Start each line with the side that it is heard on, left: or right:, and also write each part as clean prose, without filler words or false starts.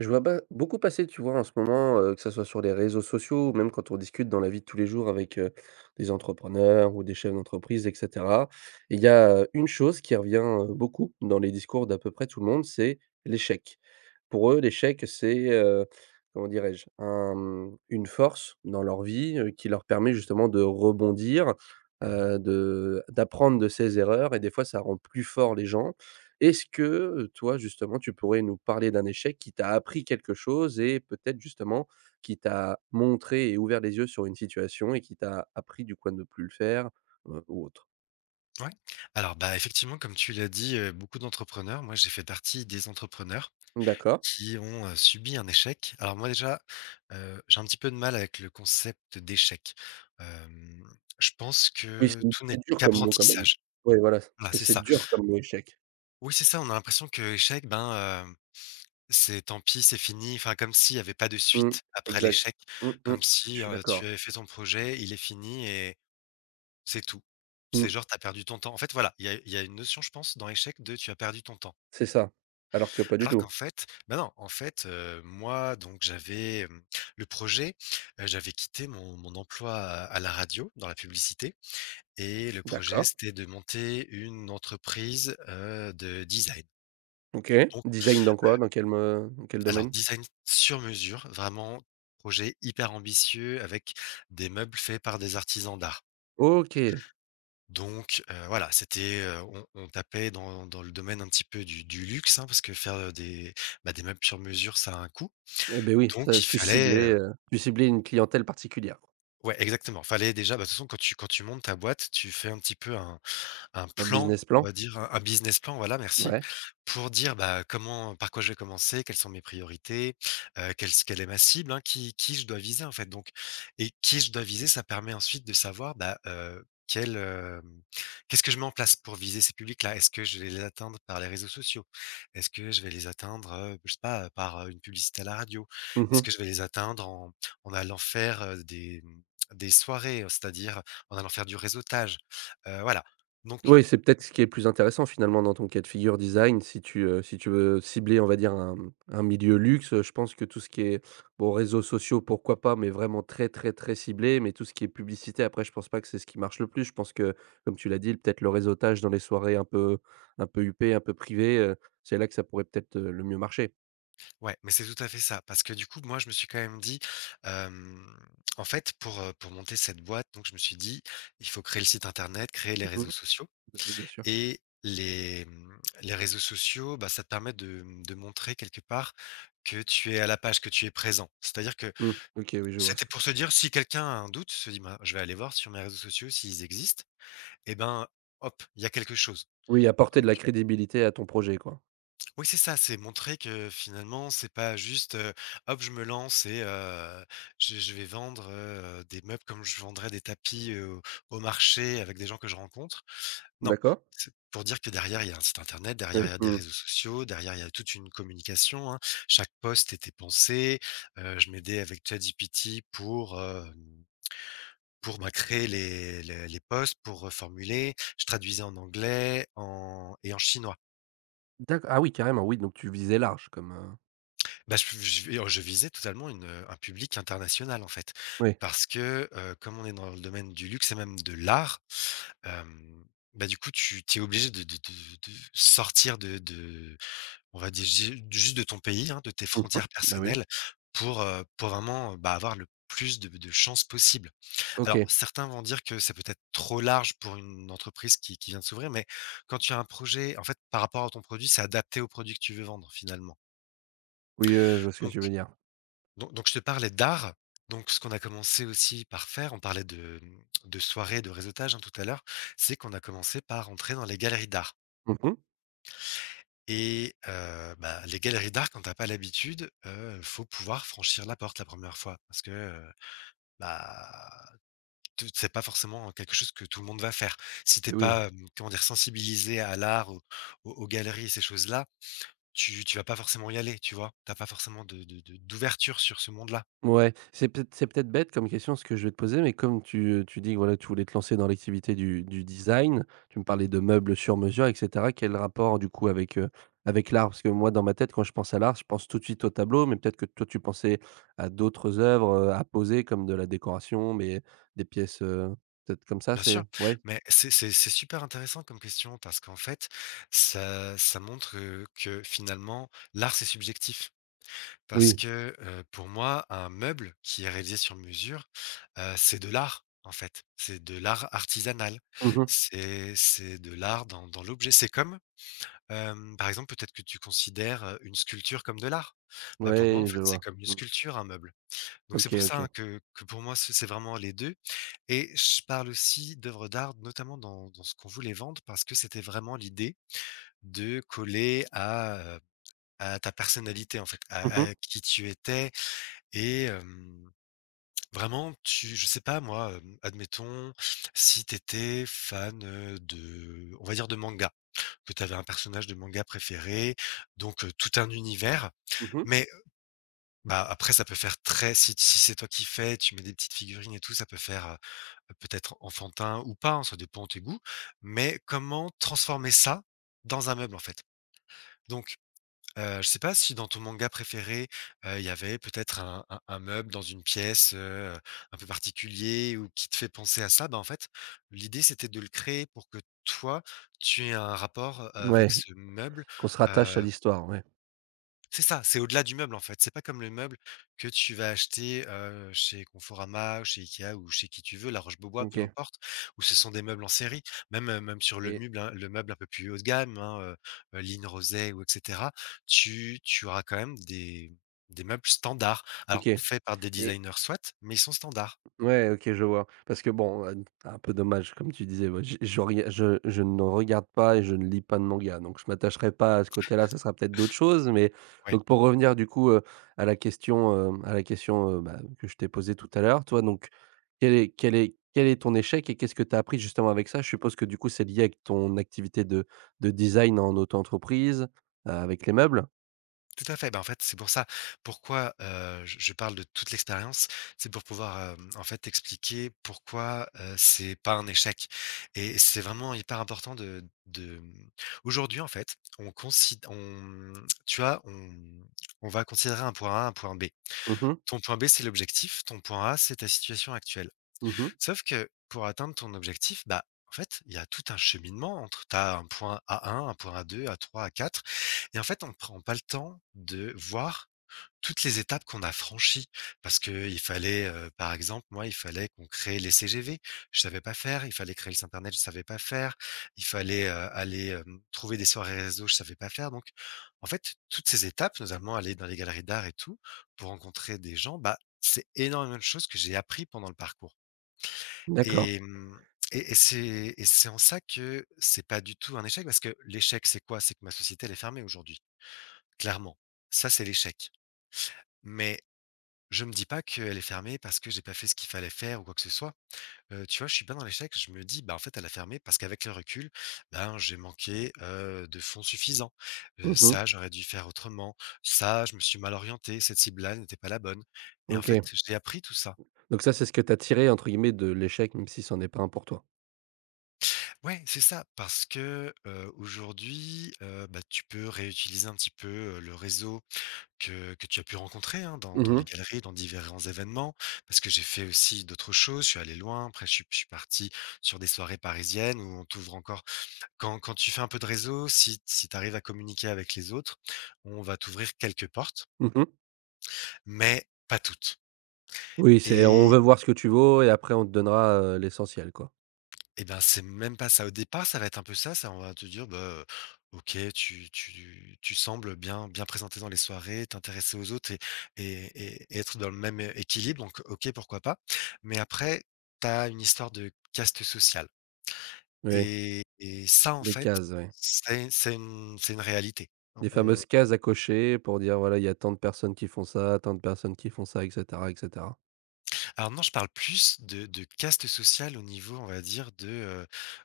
right: Je vois ba beaucoup passer, tu vois, en ce moment, que ça soit sur les réseaux sociaux ou même quand on discute dans la vie de tous les jours avec, des entrepreneurs ou des chefs d'entreprise et cetera. Il y a, une chose qui revient, beaucoup dans les discours d'à peu près tout le monde, c'est l'échec. Pour eux, l'échec, c'est, comment dirais-je? Un, mmh, une force dans leur vie, qui leur permet justement de rebondir,
left: Mmh.
right: de d'apprendre de ses erreurs et des fois ça rend plus fort les gens. Est-ce que, toi, justement, tu pourrais nous parler d'un échec qui t'a appris quelque chose et peut-être, justement, qui t'a montré et ouvert les yeux sur une situation et qui t'a appris, du coup, à ne plus le faire, ou autre?
left: Ouais. Alors, bah, effectivement, comme tu l'as dit, beaucoup d'entrepreneurs moi, j'ai fait partie des entrepreneurs
right: D'accord.
left: qui ont, subi un échec. Alors moi, déjà, j'ai un petit peu de mal avec le concept d'échec. Hem, je pense
right: Oui,
left: que
right: c'est
left: tout n'est
right: dur comme mot, quand même.
left: qu'apprentissage.
right: Oui, voilà, parce
left: Voilà,
right: que
left: c'est
right: c'est
left: ça.
right: dur comme mot, échec.
left: Oui, c'est ça, on a l'impression que échec, ben, c'est tant pis, c'est fini. Enfin, comme s'il n'y avait pas de
right: Mmh,
left: suite après
right: exact.
left: l'échec,
right: Mmh mh.
left: comme
right: Je
left: si,
right: suis
left: tu
right: d'accord.
left: avais fait ton projet, il est fini et c'est tout. C'est
right: Mmh,
left: genre tu as perdu ton temps. En fait, voilà, il y a une notion, je pense, dans échec de tu as perdu ton temps.
right: c'est ça. Alors que pas du
left: Alors
right: tout.
left: qu'en fait, bah, non, en fait, moi donc j'avais, le projet, j'avais quitté mon emploi à la radio, dans la publicité et le projet,
right: D'accord.
left: c'était de monter une entreprise, de design.
right: OK.
left: Donc
right: Design dans quoi? Dans quel me dans quel
left: alors
right: domaine?
left: design sur mesure, vraiment projet hyper ambitieux avec des meubles faits par des artisans d'art.
right: OK.
left: Donc voilà, c'était, on tapait dans le domaine un petit peu du luxe, hein, parce que faire, des meubles sur mesure, ça a un coût.
right: Eh ben oui,
left: Donc
right: ça
left: il fallait,
right: tu ciblais une clientèle particulière.
left: ouais, exactement, fallait déjà, bah, de toute façon, quand tu montes ta boîte, tu fais un petit peu un
right: Un
left: plan,
right: business
left: on
right: plan?
left: va dire, un business plan, voilà, merci,
right: Ouais.
left: pour dire, bah, comment par quoi je vais commencer, quelles sont mes priorités, quelle est ma cible, hein, qui je dois viser, en fait, donc et qui je dois viser, ça permet ensuite de savoir, bah, qu'est-ce que je mets en place pour viser ces publics-là? Est-ce que je vais les atteindre par les réseaux sociaux? Est-ce que je vais les atteindre, je sais pas, par, une publicité à la radio? Est-ce
right: Mmh.
left: que je vais les atteindre en allant faire, des soirées, c'est-à-dire en allant faire du réseautage? Voilà, donc
right: Oui, c'est peut-être ce qui est le plus intéressant finalement dans ton cas de figure design. Si tu, si tu veux cibler, on va dire un, mmh, un milieu luxe, je pense que tout ce qui est, bon, réseaux sociaux, pourquoi pas, mais vraiment très, très, très ciblé. Mais tout ce qui est publicité, après, je pense pas que c'est ce qui marche le plus. Je pense que, comme tu l'as dit, peut-être le réseautage dans les soirées un peu huppées, un peu privées, c'est là que ça pourrait peut-être, le mieux marcher.
left: ouais, mais c'est tout à fait ça. Parce que du coup, moi, je me suis quand même dit, hem, en fait, pour monter cette boîte, donc je me suis dit: «Il faut créer le site internet, créer les
right: Mmh.
left: réseaux sociaux»
right: Bah, oui, bien sûr.
left: et les réseaux sociaux, bah, ça te permet de montrer quelque part que tu es à la page, que tu es présent. C'est-à-dire que
right: Mmh. OK, oui, je vois ce
left: c'était
right: que
left: pour se dire si quelqu'un a un doute, se dit: «Ben, je vais aller voir sur mes réseaux sociaux s'ils existent» et ben, hop, il y a quelque chose.
right: oui, apporter de la crédibilité à ton projet, quoi.
left: Oui, c'est ça, c'est montrer que finalement, c'est pas juste, hop, je me lance et je vais vendre, des meubles comme je vendrais des tapis, au marché avec des gens que je rencontre. Non,
right: D'accord.
left: c'est pour dire que derrière, il y a un site internet, derrière, il
right: Oui.
left: y a des
right: Mmh.
left: réseaux sociaux, derrière, il y a toute une communication, hein. Chaque post était pensé, je m'aidais avec ChatGPT pour, pour, bah, créer les posts, pour reformuler. Je traduisais en anglais, en et en chinois.
right: D'acc ah oui, carrément, oui, donc tu visais large comme,
left: Bah, je visais totalement un public international, en fait.
right: Oui.
left: Parce que, comme on est dans le domaine du luxe et même de l'art, hem, bah, du coup, tu es obligé de sortir de, on va dire, ju juste de ton pays, hein, de tes
right: Mmh mh.
left: frontières
right: Bah, oui.
left: personnelles pour vraiment, bah, avoir le plus de chances possible. Alors
right: OK.
left: certains vont dire que c'est peut-être trop large pour une entreprise qui vient de s'ouvrir, mais quand tu as un projet en fait, par rapport à ton produit, c'est adapté au produit que tu veux vendre, finalement.
right: Oui, je vois ce que tu veux dire.
left: Donc je te parlais d'art, donc ce qu'on a commencé aussi par faire, on parlait de soirée, de réseautage, hein, tout à l'heure, c'est qu'on a commencé par entrer dans les galeries d'art
right: Mmh mh.
left: et bah, les galeries d'art quand t'as pas l'habitude, faut pouvoir franchir la porte la première fois parce que, bah, te c'est pas forcément quelque chose que tout le monde va faire. Si t'es
right: Et oui.
left: pas, comment dire? Sensibilisé à l'art, aux galeries et ces choses-là, tu vas pas forcément y aller, tu vois? T'as pas forcément de d'ouverture sur ce monde-là.
right: Ouais, c'est peut-être bête comme question ce que je vais te poser, mais comme tu dis que voilà, tu voulais te lancer dans l'activité du design, tu me parlais
left: Mmh.
right: de meubles sur mesure et cetera. Quel rapport du coup avec, avec l'art? Parce que moi dans ma tête quand je pense à l'art, je pense tout de suite au tableau, mais peut-être que toi tu pensais à d'autres œuvres, à poser comme de la décoration, mais des pièces, peut-être comme ça,
left: Bien
right: c'est
left: sûr,
right: ouais?
left: mais c'est super intéressant comme question parce qu'en fait, ça montre, que finalement l'art c'est subjectif. Parce
right: Oui.
left: que, pour moi, un meuble qui est réalisé sur mesure, c'est de l'art en fait. C'est de l'art artisanal.
right: Mmh mh.
left: C'est de l'art dans l'objet. C'est comme, par exemple, peut-être que tu considères, une sculpture comme de l'art. Bah, pour moi, en
right: Ouais, je
left: fait, c'est
right: vois.
left: comme une
right: Mmh.
left: sculpture, un meuble. Donc c'est
right: OK,
left: pour ça,
right: OK.
left: hein, que pour moi, c'est vraiment les 2. Et je parle aussi d'œuvres d'art, notamment dans ce qu'on voulait vendre, parce que c'était vraiment l'idée de coller à ta personnalité, en fait, à
right: Mmh mh.
left: à qui tu étais et vraiment tu je sais pas moi, admettons, si tu étais fan, de, on va dire, de manga, que tu avais un personnage de manga préféré, donc tout un univers.
right: Mmh.
left: Mais bah, après ça peut faire très si c'est toi qui fais, tu mets des petites figurines et tout, ça peut faire, peut-être enfantin ou pas, hein, ça dépend de tes goûts, mais comment transformer ça dans un meuble, en fait? Donc, je sais pas si dans ton manga préféré, il y avait peut-être un meuble dans une pièce, un peu particulier ou qui te fait penser à ça, bah, en fait, l'idée c'était de le créer pour que toi, tu aies un rapport, avec
right: Ouais,
left: ce meuble,
right: qu'on se rattache à l'histoire, ouais.
left: c'est ça, c'est au-delà du meuble en fait. C'est pas comme le meuble que tu vas acheter, chez Conforama, ou chez IKEA ou chez qui tu veux, La Roche-Beaubois, peu
right: OK.
left: importe, où ce sont des meubles en série. Même sur le
right: Et
left: meuble, hein, le meuble un peu plus haut de gamme, hein, Line Rosé ou et cetera, tu auras quand même des meubles standards.
right: OK.
left: Alors faits par des
right: Et
left: designers soit, mais ils sont standards.
right: ouais, OK, je vois. Parce que bon, un peu dommage comme tu disais, ouais, je ne regarde pas et je ne lis pas de manga, donc je m'attacherai pas à ce côté-là, ça sera peut-être d'autres choses, mais
left: Ouais.
right: donc pour revenir du coup, à la question, bah, que je t'ai posée tout à l'heure, toi donc quel est ton échec et qu'est-ce que tu as appris justement avec ça? Je suppose que du coup, c'est lié avec ton activité de design en auto-entreprise, avec les meubles?
left: Tout à fait. Ben en fait, c'est pour ça. Pourquoi, je parle de toute l'expérience, c'est pour pouvoir, en fait, expliquer pourquoi, c'est pas un échec et c'est vraiment hyper important de, mmh aujourd'hui, en fait, on considère, tu vois, on va considérer un point A, un point B.
right: Mmh mh.
left: Ton point B, c'est l'objectif, ton point A, c'est ta situation actuelle.
right: Mmh mh.
left: Sauf que pour atteindre ton objectif, bah, en fait, il y a tout un cheminement entre tu as un point a deux, a trois, a quatre. Et en fait, on ne prend pas le temps de voir toutes les étapes qu'on a franchies, parce que il fallait, par exemple, moi, il fallait qu'on crée les CGV, je savais pas faire, il fallait créer le site internet, je savais pas faire, il fallait, aller, trouver des soirées réseaux, je savais pas faire donc en fait, toutes ces étapes, notamment aller dans les galeries d'art et tout, pour rencontrer des gens, bah, c'est énormément de choses que j'ai appris pendant le parcours
right: D'accord.
left: et hem et c'est en ça que c'est pas du tout un échec parce que l'échec, c'est quoi? C'est que ma société, elle est fermée aujourd'hui, clairement. Ça, c'est l'échec mais je me dis pas qu'elle est fermée parce que j'ai pas fait ce qu'il fallait faire ou quoi que ce soit. Tu vois, je suis bien dans l'échec, je me dis: «Bah, en fait, elle a fermé parce qu'avec le recul, ben, j'ai manqué, de fonds suffisants.
right: Mmh mh.
left: Ça, j'aurais dû faire autrement. Ça, je me suis mal orienté. Cette cible-là n'était pas la bonne» et en fait,
right: OK.
left: j'ai appris tout ça.
right: Donc ça, c'est ce que tu as tiré entre guillemets de «l'échec», même si c'en est pas un pour toi?
left: Ouais, c'est ça, parce que, aujourd'hui, bah, tu peux réutiliser un petit peu, le réseau que tu as pu rencontrer, hein, dans
right: Mmh
left: les
right: mh.
left: galeries, dans différents événements. Parce que j'ai fait aussi d'autres choses, je suis allé loin, après je suis parti sur des soirées parisiennes où on t'ouvre encore quand tu fais un peu de réseau, si tu arrives à communiquer avec les autres, on va t'ouvrir quelques portes,
right: Mmh mh.
left: mais pas toutes
right: Oui, c'est on
left: et
right: veut voir ce que tu vaux et après on te donnera, l'essentiel, quoi.
left: Et ben, c'est même pas ça. Au départ, ça va être un peu ça, ça on va te dire: «Bah, OK, tu sembles bien bien présentée dans les soirées, t'intéresser aux autres et être dans le même, équilibre, donc OK, pourquoi pas?» Mais après, tu as une histoire de caste sociale
right: Oui,
left: et ça, en
right: les
left: fait,
right: cases, ouais.
left: c'est une réalité.
right: Les
left: On
right: fameuses cases à cocher pour dire: «Voilà, il y a tant de personnes qui font ça, tant de personnes qui font ça» et cetera et cetera.
left: Alors non, je parle plus de caste sociale au niveau, on va dire,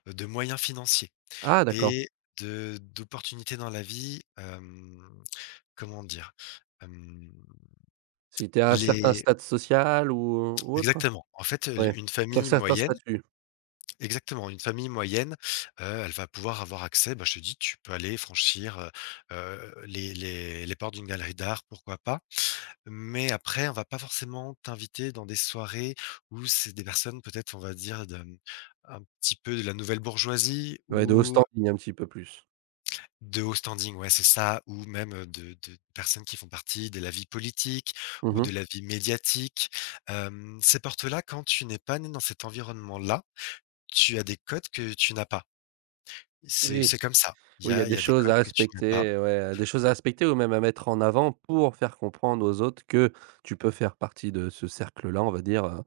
left: de moyens financiers
right: Ah d'accord.
left: et de d'opportunités dans la vie. Hem Comment dire? Hem,
right: Si tu es à un certain
left: les
right: stade social ou autre?
left: Exactement. En fait, l
right: Ouais,
left: une
right: c'est un
left: famille
right: certain
left: moyenne,
right: statut.
left: exactement, une famille moyenne, elle va pouvoir avoir accès, bah, je te dis, tu peux aller franchir, les portes d'une galerie d'art, pourquoi pas? Mais après, on va pas forcément t'inviter dans des soirées où c'est des personnes peut-être, on va dire, de, un petit peu de la nouvelle bourgeoisie
right: Ouais, de haut
left: ou
right: standing un petit peu plus.
left: de haut standing, ouais, c'est ça, ou même, de personnes qui font partie de la vie politique
right: Mmh
left: ou
right: mh.
left: de la vie médiatique. Ces portes-là, quand tu n'es pas né dans cet environnement-là, tu as des codes que tu n'as pas. C'est
right: Oui,
left: c'est comme ça. Il y
right: oui, il y a
left: a il
right: des
left: y a des
right: choses à
left: codes que tu n'as pas.
right: respecter, ouais, des choses à respecter ou même à mettre en avant pour faire comprendre aux autres que tu peux faire partie de ce cercle-là, on va dire,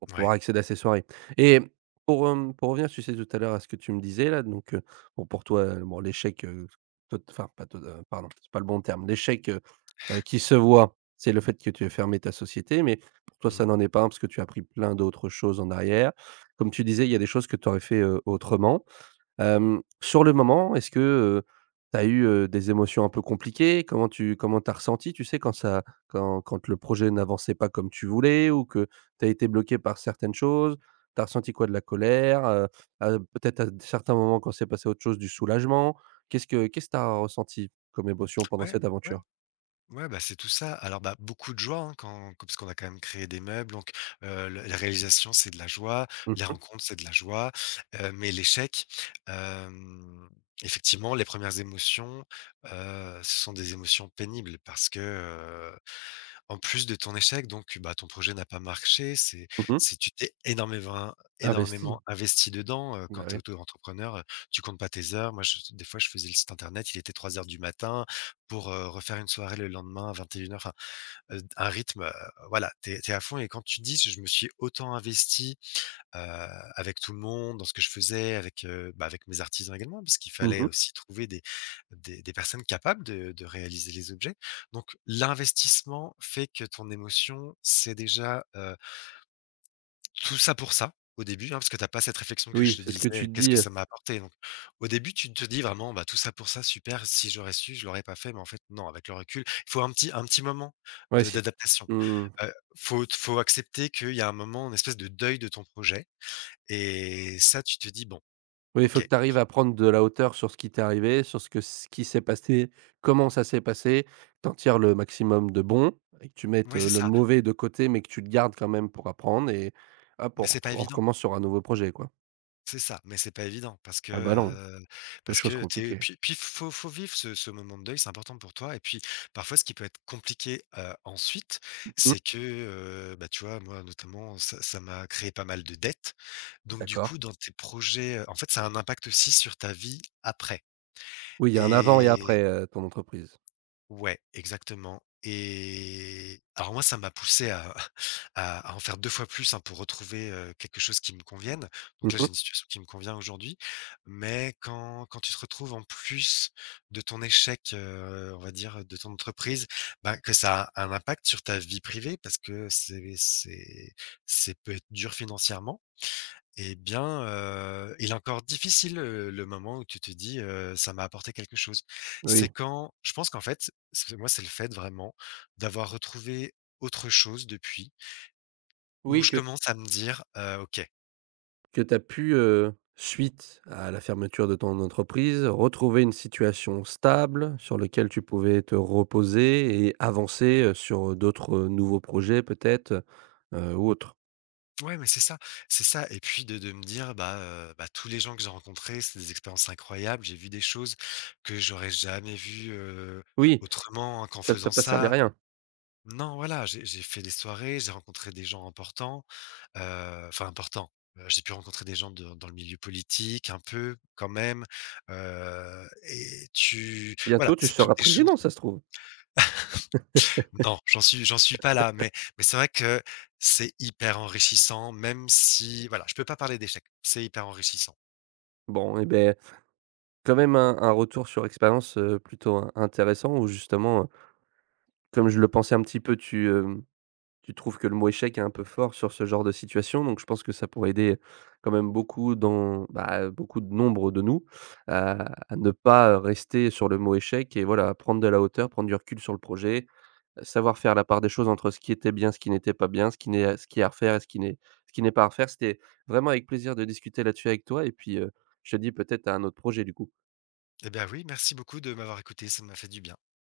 right: Pour pouvoir
left: Ouais.
right: accéder à ces soirées et pour, pour revenir, tu sais, tout à l'heure à ce que tu me disais là, donc bon pour toi, l'échec, tot enfin pas tot pardon, c'est pas le bon terme. L'échec, qui se voit, c'est le fait que tu aies fermé ta société, mais pour toi, ça
left: Mmh.
right: n'en est pas un parce que tu as appris plein d'autres choses en arrière. Comme tu disais, il y a des choses que tu aurais fait, autrement. Hem, sur le moment, est-ce que, tu as eu, des émotions un peu compliquées? Comment t'as ressenti, tu sais, quand ça quand le projet n'avançait pas comme tu voulais ou que tu as été bloqué par certaines choses? Tu as ressenti quoi? De la colère, peut-être à certains moments quand c'est passé à autre chose, du soulagement? Qu'est-ce que tu as ressenti comme émotion pendant
left: Ouais,
right: cette
left: ouais,
right: aventure?
left: ouais, bah, c'est tout ça. Alors, bah, beaucoup de joie, hein, quand parce qu'on a quand même créé des meubles, donc le la réalisation, c'est de la joie, les
right: Mmh.
left: rencontres, c'est de la joie, mais l'échec, hem, effectivement, les premières émotions, ce sont des émotions pénibles parce que, en plus de ton échec, donc bah, ton projet n'a pas marché,
right: Mmh.
left: c'est tu t'es énormément
right: Investi.
left: énormément investi dedans,
right: Bah,
left: quand tu es
right: ouais.
left: auto-entrepreneur, tu comptes pas tes heures. Moi, je des fois, je faisais le site internet, il était trois heures du matin pour, refaire une soirée le lendemain à 21:00, enfin, un rythme, voilà, tu es à fond et quand tu dis: «Je me suis autant investi», heu, avec tout le monde, dans ce que je faisais, avec, bah, avec mes artisans également, parce qu'il fallait
right: Mmh.
left: aussi trouver des personnes capables de réaliser les objets. Donc l'investissement fait que ton émotion, c'est déjà, tout ça pour ça, au début, hein, parce que tu as pas cette réflexion que
right: Oui,
left: je te
right: c'est ce que tu
left: disais:
right: te
left: «Qu'est-ce
right: dis,
left: que ça m'a apporté?» Donc au début, tu te dis vraiment: «Bah, tout ça pour ça, super, si j'aurais su, je l'aurais pas fait», mais en fait, non, avec le recul, il faut un petit moment
right: ouais,
left: de
right: si t
left: d'adaptation.
right: mmh.
left: Faut accepter qu'il y a un moment, une espèce de deuil de ton projet et ça, tu te dis: «Bon,
right: Oui, il faut
left: OK».
right: que tu arrives à prendre de la hauteur sur ce qui t'est arrivé, sur ce qui s'est passé, comment ça s'est passé. Que Tu tires le maximum de bon et que tu mettes,
left: Ouais, c'est
right: le
left: ça,
right: mauvais de côté, mais que tu le gardes quand même pour apprendre et hop,
left: mais c'est pas
right: on
left: évident.
right: recommence sur un nouveau projet, quoi.
left: C'est ça, mais c'est pas évident
right: Ah bah non, des
left: parce
right: choses
left: que tu
right: compliquées.
left: puis puis faut faut vivre ce moment de deuil, c'est important pour toi et puis parfois ce qui peut être compliqué, ensuite,
right: Mmh,
left: c'est que, bah, tu vois, moi notamment, ça m'a créé pas mal de dettes. Donc du coup,
right: d'accord.
left: dans tes projets, en fait, ça a un impact aussi sur ta vie après.
right: Oui, il y a un avant et
left: et
right: après, ton entreprise.
left: Ouais, exactement, et alors moi, ça m'a poussé à à en faire 2 fois plus, hein, pour retrouver, quelque chose qui me convienne. Donc là,
right: Mmh
left: j'ai une situation qui me convient aujourd'hui, mais quand tu te retrouves en plus de ton échec, on va dire, de ton entreprise, bah, que ça a un impact sur ta vie privée parce que c'est c'est peut être dur financièrement, eh bien, il est encore difficile, le moment où tu te dis, «Ça m'a apporté quelque chose». C'est
right: oui.
left: quand je pense qu'en fait, c'est moi, c'est le fait vraiment d'avoir retrouvé autre chose depuis, où
right: Oui,
left: je commence à me dire: OK,
right: que tu as pu, suite à la fermeture de ton entreprise, retrouver une situation stable sur laquelle tu pouvais te reposer et avancer, sur, d'autres, nouveaux projets peut-être, ou autres.
left: ouais, mais c'est ça, c'est ça», et puis de me dire: «Bah, bah, tous les gens que j'ai rencontrés, c'est des expériences incroyables, j'ai vu des choses que j'aurais jamais vues,
right: Oui,
left: autrement hein, qu'en
right: ça ne t'a
left: faisant
right: pas servi à
left: ça».
right: rien.
left: Non, voilà, j'ai fait des soirées, j'ai rencontré des gens importants. Enfin important. J'ai pu rencontrer des gens de dans le milieu politique un peu quand même, et tu
right: Bientôt
left: voilà,
right: tu
left: c'est
right: seras
left: toutes des choses.
right: président ça se trouve.
left: Non, j'en suis pas là, mais c'est vrai que c'est hyper enrichissant, même si voilà, je peux pas parler d'échec. C'est hyper enrichissant.
right: Bon et ben quand même un retour sur expérience, plutôt in intéressant où justement, comme je le pensais un petit peu tu, tu trouves que le mot échec est un peu fort sur ce genre de situation, donc je pense que ça pourrait aider quand même beaucoup dans bah, beaucoup de nombre de nous à à ne pas rester sur le mot échec et voilà, prendre de la hauteur, prendre du recul sur le projet, savoir faire la part des choses entre ce qui était bien, ce qui n'était pas bien, ce qui n'est ce qui est à refaire et ce qui n'est pas à refaire. C'était vraiment avec plaisir de discuter là-dessus avec toi et puis, je te dis peut-être à un autre projet du coup.
left: Eh bien, oui, merci beaucoup de m'avoir écouté, ça m'a fait du bien.